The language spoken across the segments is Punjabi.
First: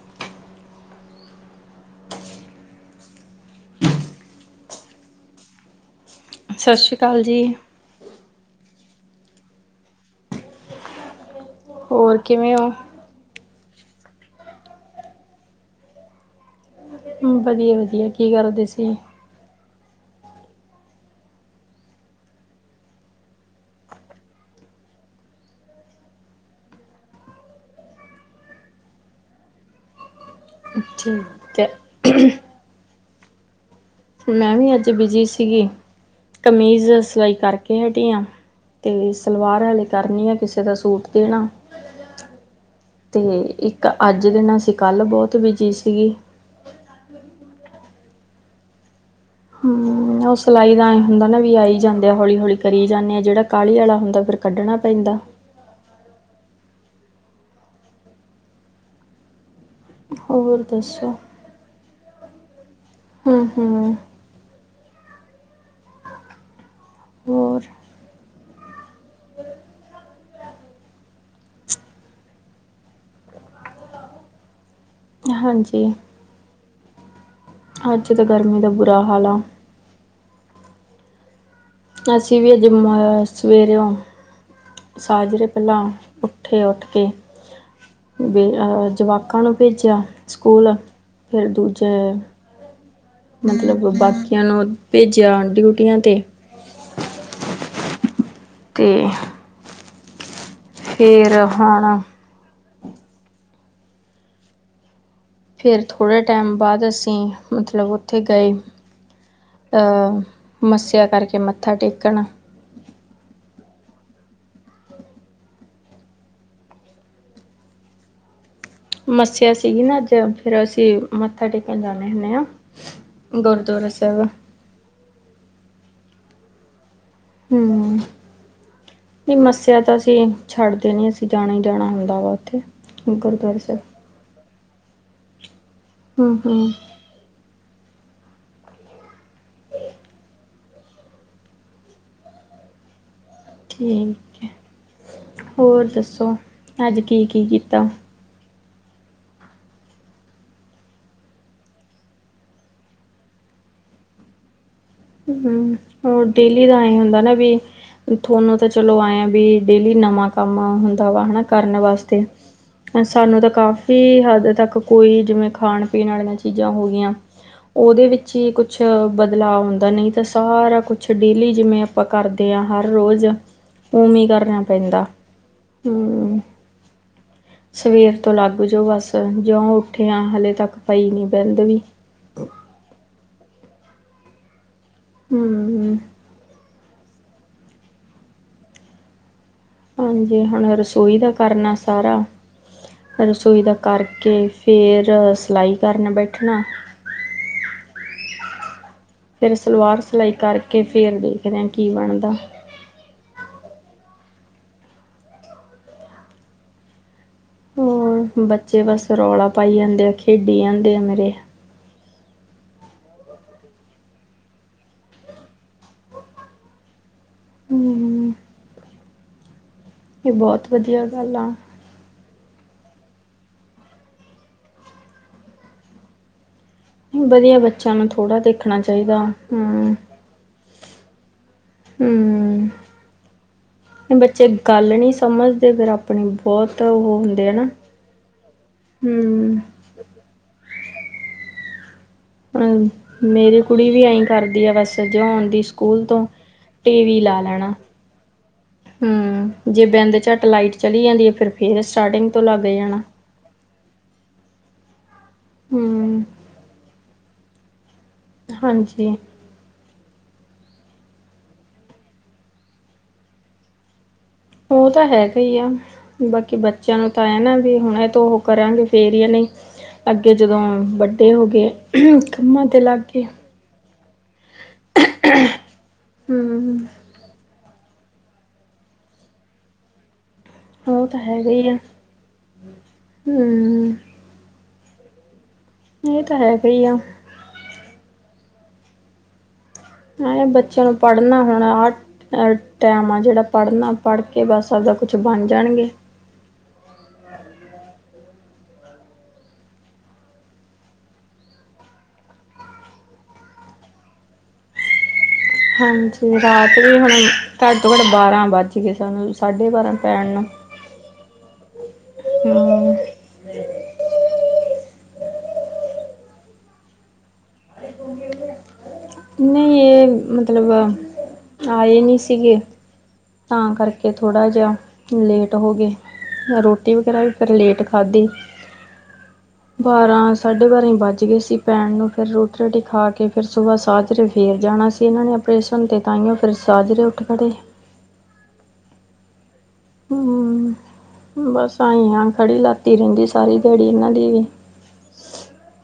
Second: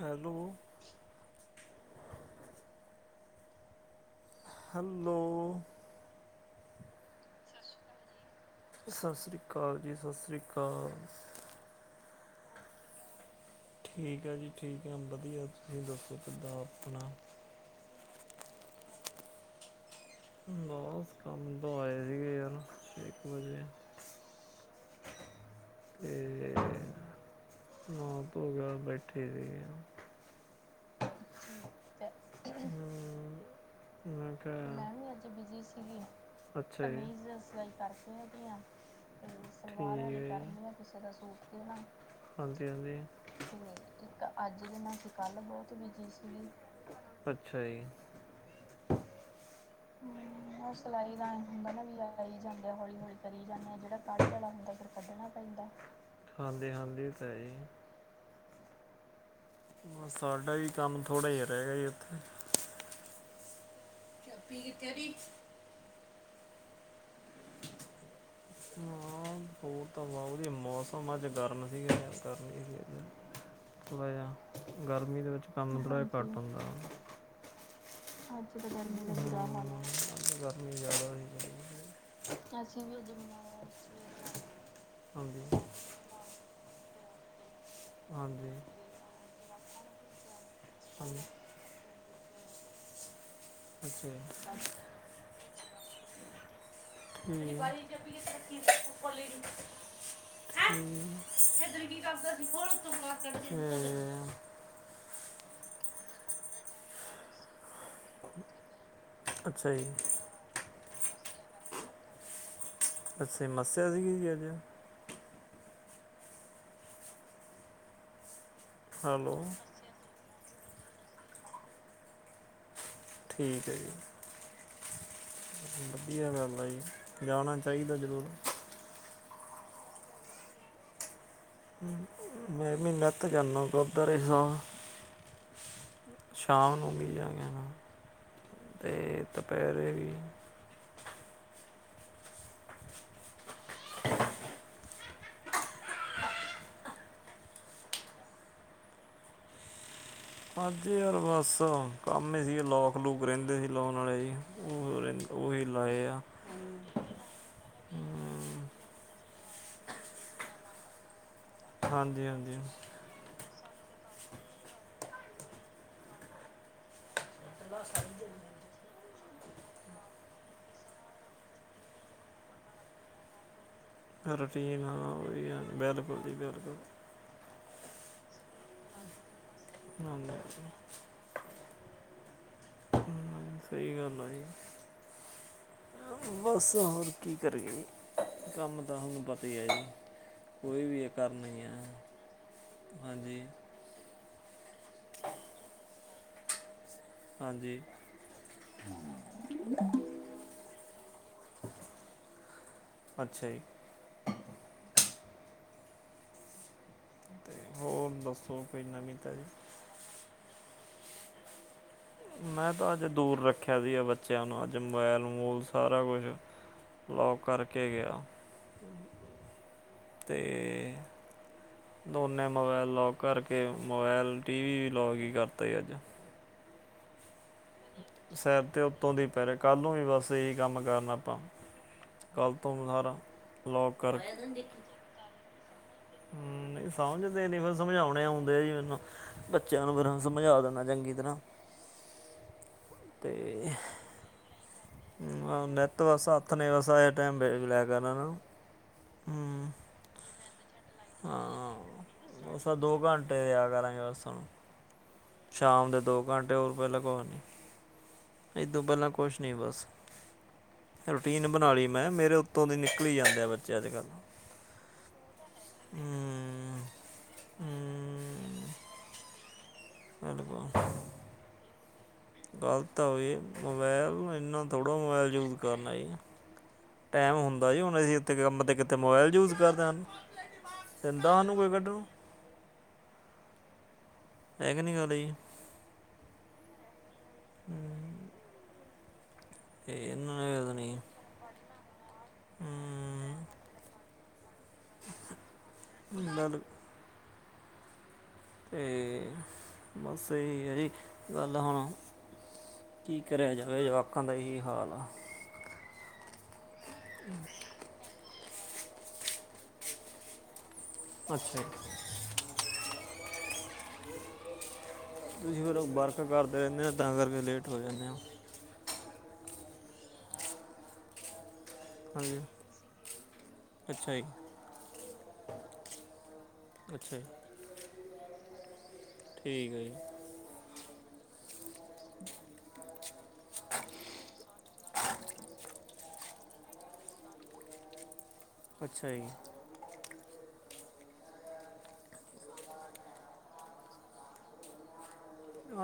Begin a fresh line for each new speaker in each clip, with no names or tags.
ਹੈਲੋ ਹੈਲੋ
ਸਤਿ ਸ਼੍ਰੀ ਅਕਾਲ ਜੀ
ਸਤਿ ਸ਼੍ਰੀ ਅਕਾਲ ਜੀ, ਸਤਿ ਸ਼੍ਰੀ ਅਕਾਲ।
ਹੋਰ ਕਿਵੇਂ ਹੋ?
ਠੀਕ ਆ ਜੀ ਠੀਕ ਹੈ ਵਧੀਆ ਤੁਸੀਂ ਦੱਸੋ ਕਿੱਦਾਂ ਆਪਣਾ
ਵਧੀਆ ਵਧੀਆ ਕੀ ਕਰਦੇ ਸੀ?
ਬਸ ਕੰਮ ਤੋਂ ਆਏ ਹੈਗੇ ਯਾਰ ਇੱਕ ਵਜੇ ਤੇ, ਨਾਹ ਧੋ ਕੇ ਆਵਦਾ ਬੈਠੇ ਹੈਗੇ ਆ
ਠੀਕ ਹੈ
ਹਾਂ ਮੈਂ ਕਿਹਾ, ਮੈਂ ਵੀ ਅੱਜ ਬਿਜੀ ਸੀਗੀ। ਅੱਛਾ
ਕਮੀਜ਼
ਜੀ [unintelligible] ਠੀਕ
ਸਿਲਾਈ
ਏ
ਕਰਕੇ
ਸਲਵਾਰ
ਹਟੀ ਹਾਂ
ਅਜੇ ਕਰਨੀ ਕਿਸੇ ਦਾ ਸੂਟ ਦੇਣਾ। ਹਜੀ- ਹਾਂਜੀ,
ਤੇ ਇੱਕ ਦੇਣਾ
ਅੱਜ
ਸੀ ਕੱਲ੍ਹ
ਬਨਾਤੇ ਕੱਲ ਬਹੁਤ
ਸੀਗੀ
ਬਿਜੀ ਸੀਗੇ। ਅੱਛਾ ਜੀ।
ਹਮ ਮਮ
ਹਮ, ਉਹ ਸਿਲਾਈ ਦਾ ਕੰਮ- ਧੰਦਾ ਕਰੀ ਜਾਂਦੇ ਆ ਹੌਲੀ- ਹੌਲੀ
ਜਿਹੜਾ
ਕਰੀ ਜਾਂਦੇ,
ਕਾਹਲੀ ਵਾਲਾ
ਜਿਹੜਾ ਕੱਢ੍ਹ
ਹੁੰਦਾ
ਕੱਢਣ ਵਾਲਾ ਹੁੰਦਾ
ਕੱਢਣਾ
ਫਿਰ
ਪੈਂਦਾ
ਕੱਢਣਾ ਪੈਂ ਜਾਂਦਾ। ਹਾਂਜੀ- ਹਾਂਜੀ ਇਹ ਤਾ ਹੈ ਹੀ। ਬਸ ਸਾਡਾ
ਹੋਰ
ਵੀ ਕੰਮ
ਦੱਸੋ
ਥੋੜ੍ਹਾ ਜਿਹਾ ਰਹਿਗਾ ਜੀ ਉੱਥੇ
ਹਮ ਹਮ
[unintelligible] ਜੀ
ਹੋਰ
ਹੋਰ ਤਾਂ ਬਹੁਤ ਵਧੀਆ ਮੌਸਮ ਅੱਜ ਗਰਮ ਸੀ ਗਰਮੀ ਸੀ। [inaudible] ਥੋੜਾ ਜਿਹਾ, ਗਰਮੀ ਦੇ ਵਿੱਚ ਕੰਮ
ਹਾਂਜੀ
ਥੋੜਾ ਜ ਘੱਟ ਹੁੰਦਾ ਵ
ਹਾਂ
ਅੱਜ ਤਾਂ ਗਰਮੀ ਦਾ ਬੁਰਾ ਹਾਲ ਏ, ਗਰਮੀ ਜ਼ਿਆਦਾ ਐ।
ਅਸੀਂ ਵੀ ਅਜੇ ਮ ਸਵੇਰੇਓ,
ਸੀ
ਸਾਜ
ਹਾਂਜੀ
ਰਹੇ ਪਹਿਲਾਂ ਉੱਠੇ ਉੱਠ ਕੇੇ,
ਹਾਂਜੀ
ਜਵਾਕਾਂ ਨੂੰ ਭੇਜਿਆ ਸਕੂਲ
ਹੰ [unintelligible]
ਫਿਰ ਦੂਜੇ ਮਤਲਬ
ਅੱਛਾ ਜੀ।
ਬਾਕੀਆਂ ਨੂੰ ਭੇਜਿਆ ਡਿਊਟੀਆਂ 'ਤੇ।
ਹਮ
ਅਤੇ ਫਿਰ ਹੁਣ
ਹਮ [unintelligible]
ਫਿਰ ਥੋੜ੍ਹੇ ਜੇ ਟਾਈਮ ਬਾਅਦ ਅਸੀਂ, ਮਤਲਬ ਉੱਥੇ ਗਏ।
ਅੱਛਾ ਜੀ
ਅਹ ਮੱਸਿਆ ਕਰਕੇ ਮੱਥਾ ਟੇਕਣ
ਅੱਛਾ ਮੱਸਿਆ ਸੀਗੀ ਜੀ ਅੱਜ। ਹਲੋ
ਮੱਸਿਆ ਸੀਗੀ ਨਾ ਅੱਜ, ਫੇਰ ਅਸੀਂ ਮੱਥਾ ਟੇਕਣ ਜਾਂਨੇ ਹੁੰਨੇ ਆ।
ਠੀਕ ਐ ਜੀ, ਵਧੀਆ ਗੱਲ ਆ ਜੀ। ਜਾਣਾ
ਹਮ,
ਚਾਹੀਦਾ ਜ਼ਰੂਰ
ਨਹੀ ਮੱਸਿਆ ਤਾਂ ਅਸੀਂ ਛੱਡਦੇ ਨੀ ਅਸੀਂ ਜਾਣਾ ਈ ਜਾਣਾ ਹੁੰਦਾ ਵਾ ਉੱਥੇ ਗੁਰਦੁਆਰਾ ਸਾਹਿਬ।
ਦਰੇਸਾਂ
ਹੂੰ ਹੂੰ
ਸ਼ਾਮ ਨੂੰ ਮ ਜਾ ਗਿਆ [unintelligible] ਅਤੇ ਦੁਪਹਿਰੇ ਵੀ
ਠੀਕ ਐ, ਹੋਰ ਦੱਸੋ ਅੱਜ ਕੀ- ਕੀ ਕੀਤਾ।
ਅੱ ਯਾਰ ਬਸ ਕੰਮ ਹੀ ਸੀਗੇ, ਲੋਕ ਲੂਕ ਰਹਿੰਦੇ ਸੀ ਲਾਉਣ ਵਾਲੇ ਜ ਉਹ ਰਿੰ ਉਹੀ
ਹੂੰ
ਲਾਏ ਆ।
ਹੋਰ ਡੇਲੀ ਦਾ ਏਅ ਹੁੰਦਾ ਨਾ ਵੀ। ਤੁਹਾਨੂੰ
ਹਮ,
ਤਾਂ ਚਲੋ ਆਏਆ ਵੀ ਡੇਲੀ ਨਵਾਂ ਕੰਮ ਹੁੰਦਾ ਵਾ ਹਨਾ ਕਰਨ ਵਾਸਤੇ।
ਹਾਂਜੀ ਹਾਂਜੀ
ਸਾਨੂੰ ਤਾਂ ਕਾਫ਼ੀ ਹੱਦ ਤੱਕ ਕੋਈ ਜਿਵੇਂ ਖਾਣ ਪੀਣ ਵਾਲੀਆਂ ਚੀਜ਼ਾਂ ਹੋ ਗਈਆਂ। ਉਹਦੇ ਵਿੱਚ ਈ ਕੁਛ ਬਦਲਾਵ ਹੁੰਦਾ। ਦਾ ਨਹੀਂ ਤਾਂ ਸਾਰਾ ਕੁਛ ਡੇਲੀ ਜਿਵੇਂ ਆਪਾਂ ਕਰਦੇ ਆ ਹਰ ਰੋਜ਼ ਉਵੇਂ ਕਰਨਾ
ਰੁਟੀਨ ਆ
ਪੈਂਦਾ।
ਉਹੀ ਆ ਬਿਲਕੁਲ ਜੀ
ਹਮ
ਬਿਲਕੁਲ
ਸਵੇਰ ਤੋਂ ਲੱਗ ਜਾਓ ਬਸ, ਜਿਉਂ ਉੱਠੇ ਆ
ਹਾਂਜੀ
ਹਲੇੇ ਤੱਕ ਪਈ ਨੀ ਬਹਿੰਦ ਵੀ।
ਹਮ ਸਹੀ ਗੱਲ ਆ ਜੀ।
ਹਮ ਹਮ।
ਬਸ ਹੋਰ ਕੀ ਕਰੀਏ ਜੀ, ਕੰਮ ਤਾਂ ਹੁਣ ਪਤਾ ਈ ਐ ਜੀ।
ਹਾਂਜੀ, ਹੁਣ
ਕੋਈ ਵੀ ਇਹ
ਰਸੋਈ ਦਾ
ਹੀ ਆ
ਕਰਨਾ ਸਾਰਾ
ਹਾਂਜੀ
ਰਸੋਈ ਦਾ ਕਰਕੇ, ਫਿਰ ਸਿਲਾਈ ਕਰਨ ਬੈਠਣਾ।
ਹਾਂਜੀ
ਫਿਰ ਸਲਵਾਰ ਸਿਲਾਈ ਕਰਕੇ, ਫੇਰ ਦੇਖਦੇ ਆ ਕੀ ਬਣਦਾ।
ਅੱਛਾ ਜੀ। ਤੇ ਹੋਰ
ਹੂੰ,
ਦੱਸੋ ਕੋਈ
ਬੱਚੇ ਬਸ
ਨਵੀਂ ਤਾਜੀ
ਰੌਲਾ ਪਾਈ ਜਾਂਦੇ ਆ, ਖੇਡੀ ਜਾਂਦੇ ਆ ਮੇਰੇ।
ਮੈਂ ਤਾਂ ਅੱਜ ਦੂਰ ਰੱਖਿਆ ਵੀ ਐ ਬੱਚਿਆਂ ਨੂੰ। ਅੱਜ ਮੋਬੈਲ-ਮਬੂਲ ਸਾਰਾ ਕੁਛ ਲੌਕ ਕਰਕੇ ਗਿਆ
ਹੂੰ ਇਹ ਬਹੁਤ
ਤੇ
ਵਧੀਆ ਗੱਲ ਆ
ਦੋਨੇ ਮੋਬਾਇਲ ਲੌਕ ਕਰਕੇ। ਮੋਬਾਇਲ, ਟੀ ਵੀ, ਵੀ ਲੌਕ ਈ ਕਰਤਾ ਈ ਅੱਜ।
ਹੁੰਦਾ ਵੀ ਆ ਬੱਚਿਆਂ ਨੂੰ
ਤੇ
ਥੋੜਾ
ਸੈਦ
ਦੇਖਣਾ
ਦੇ ਉੱਤੋਂ
ਚਾਹੀਦਾ
ਦੀ ਪੈ ਰਿਹਾ। ਕੱਲ ਨੂੰ
ਹੂੰ
ਵੀ ਬਸ ਇਹੀ ਕੰਮ ਕਰਨਾ ਆਪਾਂ। ਕੱਲ੍ਹ
ਹੂੰ
ਤੋਂ ਹੁਣ ਆਰਾ, ਬਲੌਗ ਕਰ
ਨਹੀਂ-ਨਹੀਂ ਸਮਝਦੇ ਫਿਰ ਆਪਣੀ
ਹਮ, ਨਹੀਂ ਸਮਝਦੇ ਨੀ। ਫਿਰ ਸਮਝਾਉਣੇ ਆਉਂਦੇ ਜੀ ਮੈਨੂੰ।
ਹਮ
ਬੱਚਿਆਂ ਨੂੰ ਫਿਰ ਸਮਝਾਂ ਦੇਨਾਂ ਚੰਗੀ ਤਰ੍ਹਾਂ।
ਹਮ, ਮੇਰੀ
ਤੇ
ਕੁੜੀ ਵੀ ਐਈ ਕਰਦੀ ਆ ਬਸ ਤੇ ਜਿਓ ਆਉਦੀ ਸਕੂਲ 'ਤੋਂ। ਟੀਵੀ ਲਾ ਲੈਣਾ
ਹੂੰ
ਹਮ, ਜੇ ਬਿੰਦ-ਝੱਟ ਲਾਈਟ ਚਲੀ ਜਾਂਦੀ ਐ। ਫਿਰ, ਫੇਰ ਸਟਾਟਿੰਗ ਤੋਂ ਲੱਗ ਜਾਣਾ।
ਟੇ ਦਿਆਂ ਕਰਾਂਗੇ, ਬਸ ਹੁਣ। ਸ਼ਾਮ ਦੇ
ਹਮ
ਦੋ ਘੰਟੇ, ਉਦੋਂ ਪਹਿਲੇ ਕੁਹ ਨੀ। ਤੇ ਇਹਦੋ ਪਹਿਲਾਂ
ਹਾਂਜੀ
ਕੁਛ ਨੀ ਬਸ। ਰੂਟੀਨ ਬਣਾਲੀ ਮੈਂ। ਮੇਰੇ ਉੱਤੋਂ ਦੀ ਨਿਕਲੀ ਜਾਂਦੇ ਆ ਬੱਚੇ ਅੱਜ-ਕੱਲ੍ਹ।
ਉਹ ਤਾਂ ਹੈਗਾ ਈ ਆ। ਬਾਕੀ ਬੱਚ
ਹੂੰ
ਬੱਚਿਆਂ ਨੂੰ ਤਾਂ ਐ ਨਾ। ਵੀ
ਹੂੰ
ਹੁਣ, ਐਥੋਂ ਉਹ ਕਰਾਂਗੇ ਫੇਰ ਈ ਐ। ਨਹੀਂ ਅੱਗੇ ਜਦੋਂ ਵੱ ਡੇ ਹੋਗੇ।
ਗ਼ਲਤ ਆ ਵੇ। ਮੋਬਾਇਲ ਨੂੰ ਏਨਾ ਥੋੜ੍ਹਾ, ਮੋਬਾਇਲ ਯੂਜ਼ ਕਰਨਾ ਜੀ।
ਹਮ
ਟੈਂਮ ਹੁੰਦਾ ਜੀ। ਹੁਣ ਅਸੀ ਇਥੇ ਕੀ ਮਲਬ ਕਿ ਇੱਥੇ ਮੋਬਾਇਲ ਯੂਜ਼ ਕਰਨਾ ਹੁਣ।
ਉਹ ਤਾਂ
ਦੇਂਦਾ ਉਹਨੂੰ ਕੋਈ ਕੱਢਣ ਨੂੰ।
ਨਹੀਂ।
ਪੈਕ ਨੀ ਉਹ ਲ‌ਈ।
ਇਹ ਤਾਂ ਹੈ, ਸਹੀ ਆ।
ਇਹ ਇਹਨਾਂ
ਹ
ਨੇ ਪਤਾ
ਬੱਚਿਆਂ ਨੂੰ
ਨਹੀਂ
ਪੜ੍ਹ ਪੜ੍ਹਨਾ ਹੁਣ ਆ ਆਹ ਟੈਮ ਆ।
ਹਮ,
ਜਿਹੜਾ ਪੜ੍ਹਨਾ, ਪੜ੍ਹ ਕੇ ਬਸ ਆਪਦਾ ਕੁਛ ਬਣ ਜਾਂਣਗੇ।
ਹੁਣ ਲਾਲੋ ਤੇ ਬਸ ਏਈ ਐ ਜੀ ਗੱਲ ਹੁਣ। ਕੀ ਕਰਿਆ ਜਾਵੇ, ਜਵਾਕਾਂ ਦਾ ਇਹੀ ਹਾਲ ਆ।
ਹਾਂਜੀ। ਰਾਤ ਵੀ ਹੁਣ ਘੱਟ ਤੋਂ ਘੱਟ ਬਾਰਾਂ ਵੱਜਗੇ। ਸਾਨੂੰ ਸਾਢੇ ਬਾਰਾਂ ਪੈਣ ਨੂੰ।
ਅੱਛਾ ਜੀ।
[inaudible]
ਤੁਸੀਂ ਫਿਰ ਬਰਕ ਕਰਦੇ ਰਹਿੰਦੇ ਓ ਤਾਂ ਕਰਕੇ ਲੇਟ ਹੋ ਜਾਂਦੇ ਹੋ
ਨਹੀਂ ਇਹ ਮਤਲਬ, ਆਏ ਨੀ
ਹਾਂਜੀ
ਸੀਗੇ ਤਾਂ ਕਰਕੇ
ਅੱਛਾ ਜੀ
ਥੋੜ੍ਹਾ ਜਿਹਾ, ਕੀ ਲੇਟ ਹੋਗੇ। ਰੋਟੀ
ਅੱਛਾ
ਵਗੈਰਾ
ਜੀ
ਵੀ ਫਿਰ ਲੇਟ ਖਾਧੀ।
ਠੀਕ ਆ ਜੀ।
ਬਾਰਾਂ, ਸਾਢੇ ਬਾਰਾਂ ਈ ਵੱਜਗੇ ਸੀ ਪੈਣ ਨੂੰ। ਫਿਰ ਰੋਟੀ-ਰੂਟੀ ਖਾ ਕੇ, ਫਿਰ ਸੁਬਾਹ ਸਾਜਰੇ ਫੇਰ ਜਾਣਾ ਸੀ। ਇਹਨਾਂ ਨੇ ਆਪ ਕਿ੍ਸ਼ਨ ਤੇ ਤਾਈਉ ਫਿਰ ਸਾਜਰੇ ਉੱਠ ਖੜੇ।
ਅੱਛਾ ਜੀ।
ਹਮ, ਬਸ ਆਂਈ ਆ। ਖੜੀ ਲੱਤ ਈ ਰਹਿੰਦੀ ਸਾਰੀ ਦਿਹਾੜੀ ਇਹਨਾਂ ਦੀ ਵੀ।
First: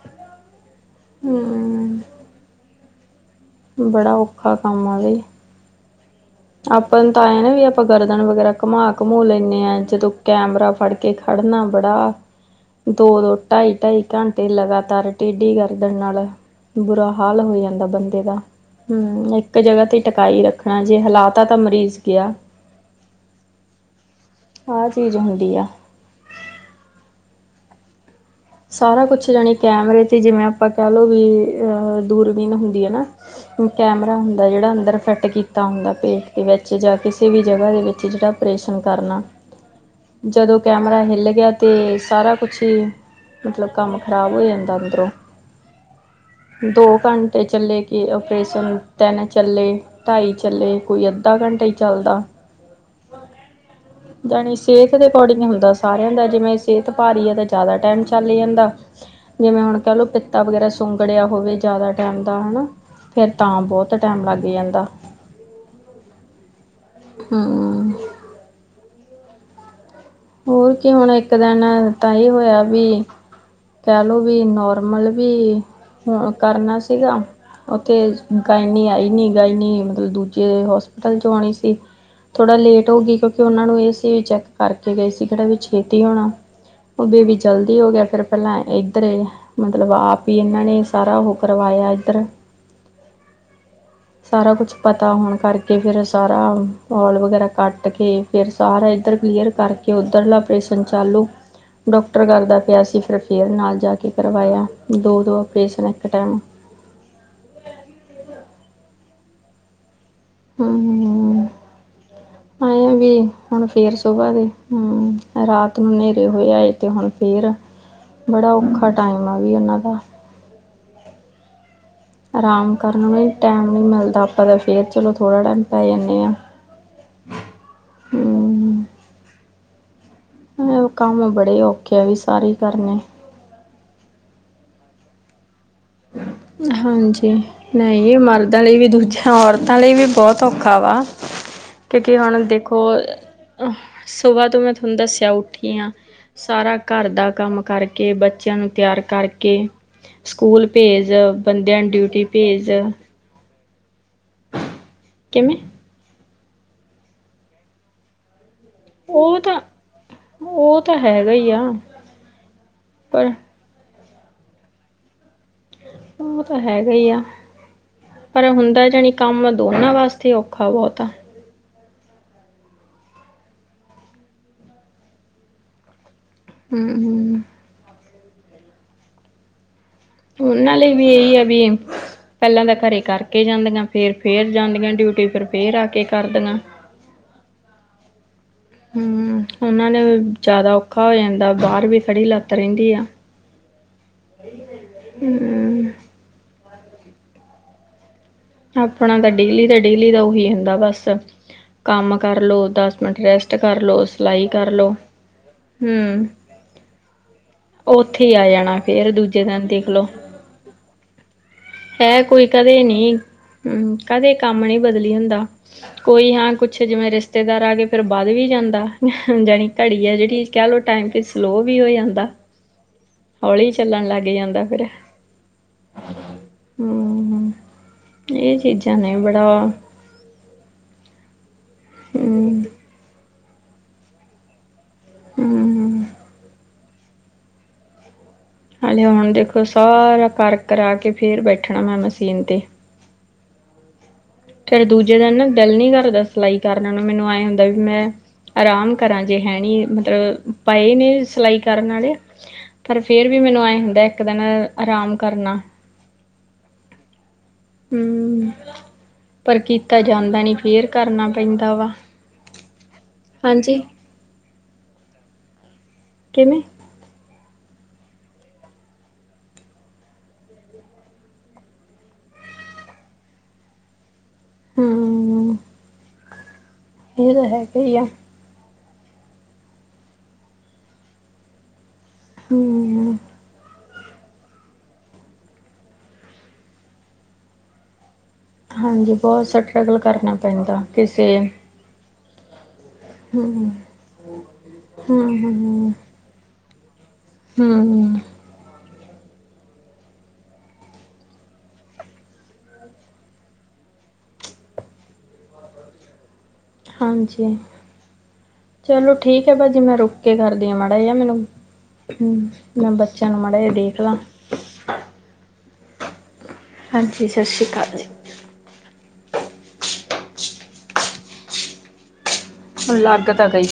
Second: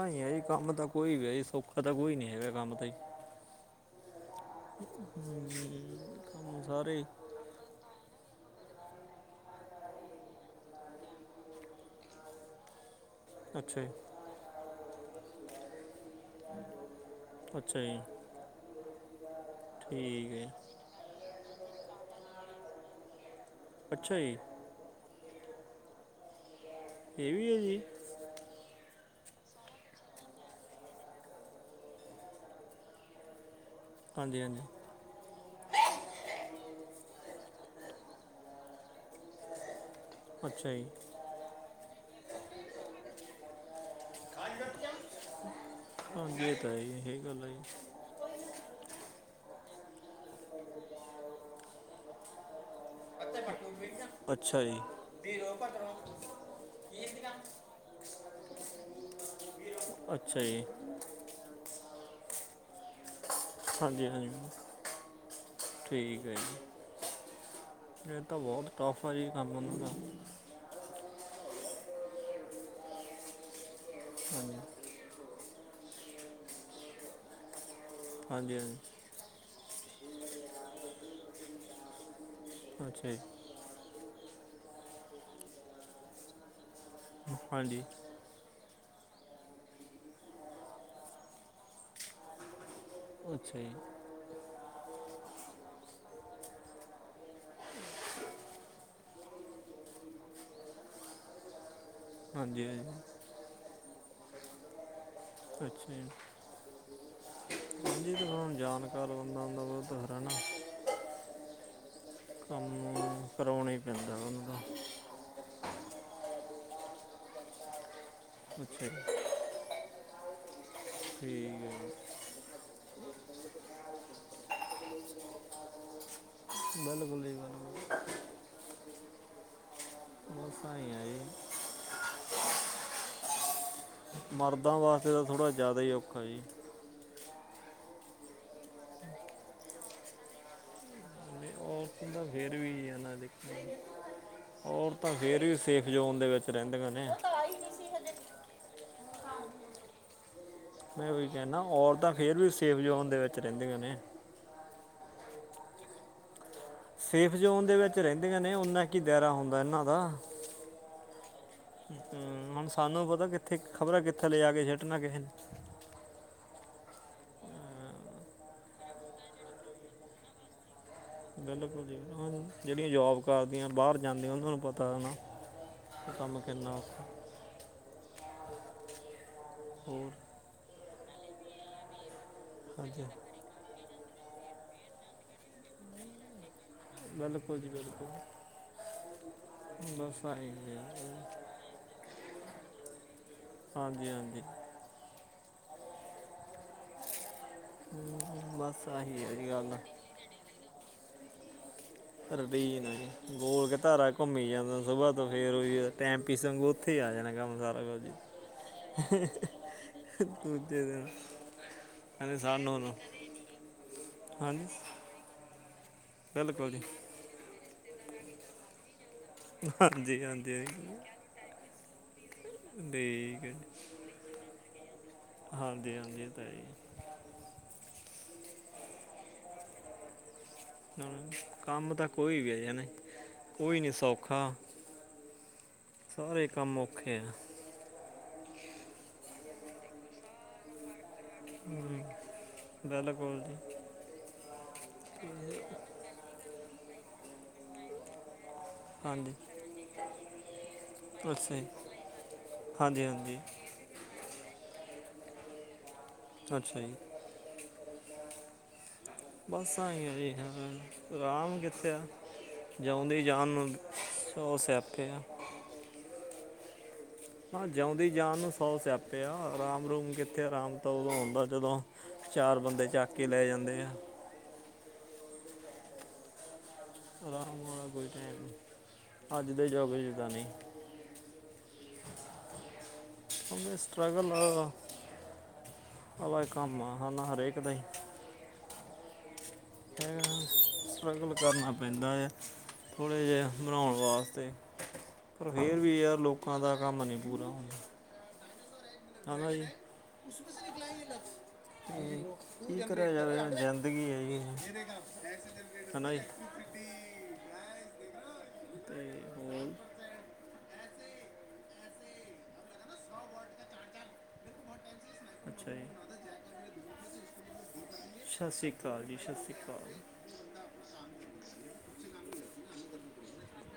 ਆਂਈ ਆ ਜੀ। ਕੰਮ ਤਾਂ ਕੋਈ ਵੀ ਆ ਜੀ, ਸੌਖਾ ਤਾਂ
ਹਮ,
ਕੋਈ ਨੀ ਹੈਗਾ ਕੰਮ ਤੇ।
ਬੜਾ ਔਖ
[inaudible]
ਆਪਾਂ
ਹੀ
ਨੂੰ ਤਾਂ ਆਇ ਨਾ ਵੀ ਆਪਾਂ ਗਰਦਨ ਵਗੈਰਾ ਘੁੰਮਾ-ਘੰਮੂ ਲੈਂਨੇ ਆ ਜਦੋਂ ਕੈਮਰਾ ਫੜ ਕੇ ਖੜਨਾ ਬੜਾ ਦੋ-ਦੋ
ਅੱਛਾ ਜੀ
ਢਾਈ-ਢਾਈ ਘੰਟੇ ਲਗਾਤਾਰ ਟੇਢੀ ਗਰਦਨ ਨਾਲ ਬੁਰਾ ਹਾਲ ਹੋ
ਅੱਛਾ
ਜਾਂਦਾ
ਜੀ
ਬੰਦੇ ਦਾ, ਹਮ, ਇੱਕ ਜਗ੍ਹਾ ਤੇ
ਠੀਕ
ਟਕਾਈ
ਹੈ
ਰੱਖਣਾ ਜੇ ਹਲਾ ਮਰੀਜ਼ ਗਿਆ,
ਅੱਛਾ ਜੀ
ਆਹ ਚੀਜ਼ ਹੁੰਦੀ ਆ।
ਏ ਵੀ ਐ, ਜੀ?
ਸਾਰਾ ਕੁਛ ਯਾਂਣੀ ਕੈਮਰੇ 'ਤੇ ਜਿਵੇਂ ਆਪਾਂ ਕਹਿ ਲਓ ਵੀ ਅਹ ਦੂਰਬੀਨ ਹੁੰਦੀ ਐ ਨਾ। ਕੈਮਰਾ
ਹਾਂਜੀ
ਹੁੰਦਾ
ਹਾਂਜੀ
ਜਿਹੜਾ ਅੰਦਰ ਫਿੱਟ ਕੀ ਦਾ ਹੁੰਦਾ, ਪੇਟ ਦੇ ਵਿੱਚ ਜਾਂ ਕਿਸੇ ਵੀ ਜਗ੍ਹਾ ਦੇ ਵਿੱਚ ਜਿਹੜਾ ਆਪਓਰੇਸ਼ਨ ਕਰਨਾ। ਜਦੋਂ
ਅੱਛਾ ਜੀ
ਕੈਮਰਾ ਹਿੱਲ ਗਿਆ ਤੇ ਸਾਰਾ ਕੁਛ ਹੀ ਮਤਲਬ ਕੰਮ ਖਰਾਬ ਹੋ ਜਾਂਦਾ ਅੰਦਰੋਂ,
ਹਾਂਜੀ ਇਹ ਤਾਂ ਹੈ
ਦੋ
ਜੀ ਇਹ ਗੱਲ
ਘੰਟੇ
ਹੈ ਜੀ
ਚੱਲੇ ਕੇ ਔਪਰੇਸ਼ਨ ਤਿੰਨ ਚੱਲੇ ਢਾਈ ਚੱਲੇ, ਕੋਈ ਅੱਧਾ ਘੰਟਾ ਈ ਚੱਲਦਾ। ਜਾਣੀ
ਅੱਛਾ ਜੀ
ਸਿਹਤ ਦੇ ਅਕੋਰਡਿੰਗ ਹੁੰਦਾ ਸਾਰਿਆਂ ਦਾ, ਜਿਵੇਂ ਸਿਹਤ ਭਾਰੀ ਐ ਤੇ ਜ਼ਿਆਦਾ ਟਾਈਮ 'ਚ ਚੱਲ ਜਾਂਦਾ, ਜਿਵੇਂ ਹੁਣ ਕਹਿ ਲੋ,
ਅੱਛਾ
ਪਿੱਤਾ
ਜੀ
ਵਗੈਰਾ ਸੁੰਗੜਿਆ ਹੋਵੇ ਜਿਆਦਾ ਟਾਈਮ ਦਾ, ਹਨਾ? ਫੇਰ ਤਾਂ ਬੌਤ
ਹਾਂਜੀ
ਟਾਈਮ
ਹਾਂਜੀ
ਲੱਗ ਜਾਂਦਾ।
ਠੀਕ ਐ ਜੀ,
ਹੂੰ
ਫੇਰ ਤਾਂ ਬਹੁਤ ਟਫ਼ ਆ ਜੀ ਕੰਮ ਉਹਨਾਂ ਦਾ।
ਹੋਰ ਕੀ ਹੁਣ ਇੱਕ ਦਿਨ ਤਾਂ ਇਹ ਹੋਇਆ ਵੀ ਕਹਿ ਲਓ ਵੀ, ਨੋਰਮਲ ਵੀ ਹੋ ਕਰਨਾ ਸੀਗਾ। ਉੱਥੇ
ਹਾਂਜੀ
ਗਾਇਨੀ ਆਈ ਨੀ, ਗਾਇਨੀ ਮਤਲਬ ਦੂਜੇ ਹੋਸਪੀਟਲ 'ਚੋਂ ਆਉਣੀ ਸੀ। ਥੋੜ੍ਹਾ ਲੇਟ ਹੋ ਗਈ,
ਹਾਂਜੀ
ਕਿਉਂਕਿ ਉਹਨਾਂ ਨੂੰ ਇਹ ਸੀ ਵੀ ਚੈੱਕ ਕਰਕੇ ਗਈ ਸੀ, ਕਿਹੜਾ ਵੀ ਛੇਤੀ ਹੋਣਾ। ਬੇਬੀ ਜਲਦੀ
ਹਾਂਜੀ
ਹੋ ਗਿਆ, ਫੇਰ ਪਹਿਲਾਂ ਇਧਰ, ਮਤਲਬ, ਆਪ ਹੀ ਇਹਨਾਂ ਨੇ ਸਾਰਾ ਉਹੋ ਕਰਵਾਇਆ ਇਧਰ।
ਅੱਛਾ ਜੀ।
ਸਾਰਾ ਕੁਛ ਪਤਾ ਹੋਣ ਕਰਕੇ, ਫੇਰ ਸਾਰਾ ਔਲ ਵਗੈਰਾ ਕੱਟ ਕੇ ਫੇਰ ਸਾਰਾ ਇੱਧਰ ਕਲੀਅਰ ਕਰਕੇ, ਉਧਰਲਾ ਆਪਰੇਸ਼ਨ ਚਾਲੂ
[inaudible]
ਡਾਕਟਰ ਕਰਦਾ
ਹਾਂਜੀ
ਪਿਆ
ਹਾਂਜੀ
ਸੀ, ਫੇਰ ਫੇਰ ਨਾਲ ਜਾ ਕੇ ਕਰਵਾਇਆ, ਦੋ-ਦੋ ਆਪਰੇਸ਼ਨ
ਅੱਛਾ
ਇੱਕ
ਜੀ
ਟਾਈਮ
ਹਾਂਜੀ ਹੁਣ ਜਾਣਕਾਰ ਬੰਦਾ ਹੁੰਦਾ ਉਹਤਾ ਫਿਰ ਹਨਾ
ਹਮ, ਹੋਰ ਵੀ
ਕੰਮ
ਹੁਣ
ਕਰਾਉਣਾ ਹੀ
ਫੇਰ
ਪੈਂਦਾ
ਸੁਬਾਹ
ਉਹਨਾਂ
ਲਈ
ਦਾ
ਰਾਤ ਨੂੰ ਹਨੇਰੇ ਹੋਏ ਆਏ, ਤੇ ਹੁਣ ਫੇਰ ਬੜਾ
ਅੱਛਾ
ਔਖਾ
ਜੀ
ਟਾਈਮ ਆ ਵੀ ਇਹਨਾਂ ਦਾ।
[unintelligible]
ਆਰਾਮ ਕਰਨ ਲਈ ਟਾਈਮ ਨਹੀਂ ਮਿਲਦਾ, ਆਪਾਂ ਤਾਂ ਫੇਰ, ਚਲੋ, ਥੋੜ੍ਹਾ ਟਾਈਮ ਪੈ ਜਾਂਨੇ ਆਂ।
ਬਿਲਕੁਲ ਜੀ ਬਿਲਕੁਲ। ਬਸ
ਪਰ
ਆਈ ਆ
ਕੰਮ
ਜੀ
ਬੜੇ ਔਖੇ ਆ ਜੀ ਸਾਰੇ ਹੀ ਕਰਨੇ।
ਮਰਦਾਂ ਵਾਸਤੇ ਤਾਂ ਥੋੜਾ ਜਿਆਦਾ ਹੀ ਔਖਾ ਜੀ।
ਹਾਂਜੀ। ਨਹੀ ਜੀ, ਮਰਦਾਂ ਲਈ ਵੀ ਦੂਜਿਆਂ ਔਰਤਾਂ ਲਈ ਵੀ ਬਹੁਤ ਔਖਾ ਵਾ।
ਨਹੀਂ ਔਰਤਾਂ
ਕਿਉਂਕਿ
ਦਾ
ਹੁਣ
ਫੇਰ
ਦੇਖੋ,
ਵੀ ਹੈ ਨਾ ਦੇਖੋ
ਅਅ ਸੁਬਾਹ ਤੋਂ ਮੈਂ ਤੁਹਾਨੂੰ
ਔਰਤਾਂ
ਦੱਸਿਆ
ਫੇਰ ਵੀ
ਉੱਠੀ
ਸੇਫ
ਆ।
ਜ਼ੋਨ ਦੇ ਵਿੱਚ
ਸਾਰਾ
ਰਹਿੰਦੀਆਂ ਨੇ
ਘਰ ਦਾ ਕੰਮ ਕਰਕੇ, ਬੱਚਿਆਂ ਨੂੰ ਤਿਆਰ ਕਰਕੇ, ਸਕੂਲ
ਮੈਂ
ਭੇਜ
ਉਹੀ ਕਹਿੰਨਾ
ਬੰਦਿਆਂ ਨੂੰ
ਔਰਤਾਂ
ਡਿਊਟੀ
ਫੇਰ ਵੀ
ਭੇਜ
ਸੇਫ ਜ਼ੋਨ ਦੇ ਵਿੱਚ ਰਹਿੰਦੀਆਂ ਨੇ।
ਕਿਵੇਂ?
ਸੇਫ ਜ਼ੋਨ ਦੇ ਵਿੱਚ ਰਹਿੰਦੀਆਂ ਨੇ, ਓਨਾ ਕੀ ਦਾਇਰਾ
ਉਹ
ਹੁੰਦਾ
ਤਾਂ
ਇਹਨਾਂ ਦਾ।
ਉਹ ਤਾਂ ਹੈਗਾ ਈ ਆ।
ਹਮ, ਹੁਣ ਸਾਨੂੰ ਪਤਾ
ਪਰ
ਕਿੱਥੇ ਖਬਰਾਂ ਕਿੱਥੇ ਲਜਾ ਕੇ ਸਿੱਟਣਾ ਕਿਸੇ ਨੇ।
ਉਹ ਤਾਂ ਹੈਗਾ ਈ ਆ। ਪਰ ਹੁੰਦਾ ਜਾਣੀ ਕੰਮ ਦੋਨਾਂ ਵਾਸਤੇ ਔਖਾ ਬਹੁਤ ਆ।
ਬਿਲਕੁਲ ਜੀ, ਜਿਹੜੀਆਂ ਜੋਬ ਕਰਦੀਆਂ ਬਾਹਰ ਜਾਂਦੀਆਂ ਉਹਨਾਂ ਨੂੰ ਪਤਾ ਐ ਨਾ, ਕੇ ਕੰਮ ਕਿੰਨਾ
ਹਮ
ਔਖਾ
ਹਮ
ਹੋਰ
ਉਹਨਾ ਲਈ ਵੀ ਇਹੀ ਆ ਵੀ, ਪਹਿਲਾਂ ਤਾ ਘਰੇ
ਹਾਂਜੀ
ਕਰ ਕੇ ਜਾਂਦੀਆਂ, ਫੇਰ- ਫੇਰ ਜਾਂਦੀਆਂ ਡਿਊਟੀ, ਫਿਰ, ਫੇਰ ਆ ਕੇ ਕਰ ਦੀਆਂ।
ਬਿਲਕੁਲ ਜੀ ਬਿਲਕੁਲ
ਹਮ, ਉਹਨਾਂ ਨੇ
ਬਸ ਆਹੀ
ਜਿਆਦਾ
ਹੈ
ਔਖਾ ਹੋ ਜਾਂਦਾ ਬਾਹਰ ਵੀ ਖੜੀ ਲੱਤ ਰਹਿੰਦੀ ਆ।
ਹਾਂਜੀ ਹਾਂਜੀ
ਹਮ
ਹਮ, ਬਸ
ਆਪਣਾ
ਆਹੀ
ਤਾਂ
ਹੈ ਜੀ
ਡੇਲੀ
ਗੱਲ
ਦਾ, ਡੇਲੀ ਦਾ ਉਹੀ ਹੁੰਦਾ ਬਸ, ਕੰਮ ਕਰ ਲਓ
ਰੁਟੀਨ ਆ ਜੀ,
ਮਿੰਟ ਰੈਸਟ
ਗੋਲ-
ਕਰ ਲਓ
ਕਧਾਰਾ
ਸਿਲਾਈ
ਘੁੰਮੀ
ਕਰ
ਜਾਂਦਾ
ਲਓ
ਸੁਬਾਹ ਤੋਂ ਫੇਰ ਉਹੀ ਆ
ਹਮ
ਟੈਮਪੀਸ ਆਂਗੂ ਉੱਥੇ ਆ ਜਾਣਾ ਕੰਮ ਸਾਰਾ ਕੁਛ
ਉੱਥੇ ਹੀ ਆ ਜਾਣਾ ਫੇਰ
ਹੀਹੀਹੁ
ਦੂਜੇ ਦਿਨ ਦੇਖ ਲਓ
ਐ ਦੂਜੇ ਦਿਨ
ਇਹ
ਕਹਿੰਦੇ
ਕੋਈ
ਸਾਨੂੰ
ਕਦੇ
ਨੂੰ
ਨੀ ਹਮ ਕਦੇ ਕੰਮ
ਹਾਂਜੀ
ਨਹੀਂ ਬਦਲੀ ਹੁੰਦਾ। ਕੋਈ ਹਾਂ
ਬਿਲਕੁਲ ਜੀ
ਕੁੱਛ ਜਿਵੇਂ ਰਿਸ਼ਤੇਦਾਰ ਆ ਗਏ ਫੇਰ ਵੱਧ ਵੀ ਜਾਂਦਾ। ਜਾਣੀ ਘੜੀ ਆ
ਹਾਂਜੀ
ਜਿਹੜੀ,
ਹਾਂਜੀ
ਕਹਿ ਲਓ ਟਾਈਮ ਤੇ ਸਲੋਅ ਵੀ ਹੋ ਜਾਂਦਾ।
ਠੀਕ ਹੈ ਜੀ।
ਹੌਲੀ ਚੱਲਣ ਲੱਗ ਜਾਂਦਾ ਫੇਰ
ਹਾਂਜੀ ਹਾਂਜੀ ਇਹ ਤਾ ਹੈਈ।
ਹੂੰ-ਹੂੰ, ਇਹ ਚੀਜ਼ਾਂ ਨੇ ਬੜਾ
ਤੇ ਕੰਮ ਤਾਂ ਕੋਈ ਵੀ ਆ
ਹਮ,
ਜਾਨੇ, ਕੋਈ ਨੀ ਸੌਖਾ।
ਹਮ
ਸਾਰੇ ਕੰਮ ਔਖੇ ਆ।
ਹਾਲੇ ਹੁਣ ਦੇਖੋ ਸਾਰਾ ਕਰ ਕਰਾ ਕੇ ਫੇਰ ਬੈਠਣਾ ਮੈਂ
ਹਮ,
ਮਸ਼ੀਨ ਤੇ,
ਬਿਲਕੁਲ ਜੀ
ਫਿਰ ਦੂਜੇ ਦਿਨ ਨਾ ਦਿਲ ਨੀ ਕਰਦਾ ਸਿਲਾਈ ਕਰਨ ਨੂੰ, ਮੈਨੂੰ ਐਏ ਹੁੰਦਾ ਵੀ ਮੈਂ ਆਰਾਮ ਕਰਾਂ
ਹਾਂਜੀ
ਜੇ ਹੈ ਨੀ ਮਤਲਬ ਪਏ ਨੇ
ਅੱਛਾ
ਸਿਲਾਈ
ਜੀ
ਕਰਨ ਆਲੇ ਪਰ
ਹਾਂਜੀ
ਫੇਰ ਵੀ
ਹਾਂਜੀ
ਮੈਨੂੰ ਐ ਹੁੰਦਾ ਇੱਕ ਦਿਨ ਆਰਾਮ ਕਰਲਾ।
ਅੱਛਾ ਜੀ।
ਹਮ
ਬਸਾਂ ਆਈ ਆ ਜੀ ਹਨਾ ਫਿਰ,
ਕਰਨਾ
ਰਾਮ
ਪੈਂਦਾ ਵਾ
ਕਿੱਥੇ ਆ। ਜਉਂਦੀ ਜਾਣ ਨੂੰ
ਹਾਂਜੀ
ਸੌ ਸਿਆਪੇ ਆ।
ਕਿਵੇਂ?
ਮਖਾ ਜਉਂਦੀ ਜਾਣ ਨੂੰ ਸੌ ਸਿਆਪੇ ਆ, ਰਾਮ- ਰੂਮ ਕਿੱਥੇ ਰਾਮ ਤਾਂ ਉਦੋਂ ਆਉਂਦਾ ਜਦੋਂ ਚਾਰ ਬੰਦੇ ਚੱਕ ਕੇ ਲੈ ਜਾਂਦੇ ਆ।
ਹੂੰਉਉਉ ਇਹ ਤੇ ਹੈ।
ਆਹ ਬੈਠੇ [inaudible] ਅੱਜ ਦੇ ਯੁੱਗ ਵਿੱਚ ਤਾਂ ਨੀ
ਹਮ
ਹੁਣ ਤੇ ਸਟਰਗਲ ਅ, ਆਲਾ ਕੰਮ ਆ ਹਨਾ ਹਰੇਕ ਦਾ ਈ।
ਹਾਂਜੀ ਬਹੁਤ ਸਟ
ਹਾਂ ਸਟਰੱਗਲ ਕਰਨਾ ਪੈਂਦਾ ਐ। ਥੋੜ੍ਹੇ ਜਿਹੇ
ਹੂੰ
ਬਣਾਉਣ ਵਾਸਤੇ, ਪਰ ਫਿਰ ਵੀ ਯਾਰ ਲੋਕਾਂ ਦਾ ਕੰਮ ਨਹੀਂ ਪੂਰਾ
ਹੂੰ- ਹੂੰ
ਖਾਣਾ ਜੇ। ਕੀ ਕਰਿਆ ਜਾਵੇ ਹੁਣ ਜ਼ਿੰਦਗੀ ਹੈਗੀ ਆ। ਹਨਾ ਏ।
ਹਾਂਜੀ। ਚੱਲੋ
ਤੇ
ਠੀਕ ਐ
ਹੋਰ
ਭਾਜੀ ਮੈਂ ਰੁ ਕੇ ਕਰਦੀ ਆ ਮਾੜਾ ਜਿਆ ਮੈਨੂੰ, ਹੂੰ ਮੈਂ ਬੱਚਿਆਂ ਨੂੰ ਮਾੜਾ ਜਿਆ ਦੇਖਲਾ।
ਅੱਛਾ ਜੀ।
ਹਾਂਜੀ, ਸ਼ਸ਼੍ਰੀ ਅਕਾਲ ਜੀ।
ਸ਼ਸ਼੍ਰੀ ਅਕਾਲ ਜੀ, ਸ਼ਸ਼੍ਰੀ ਅਕਾਲ।
ਹੁਣ ਲੱਗ ਤਾਂ ਗਈ।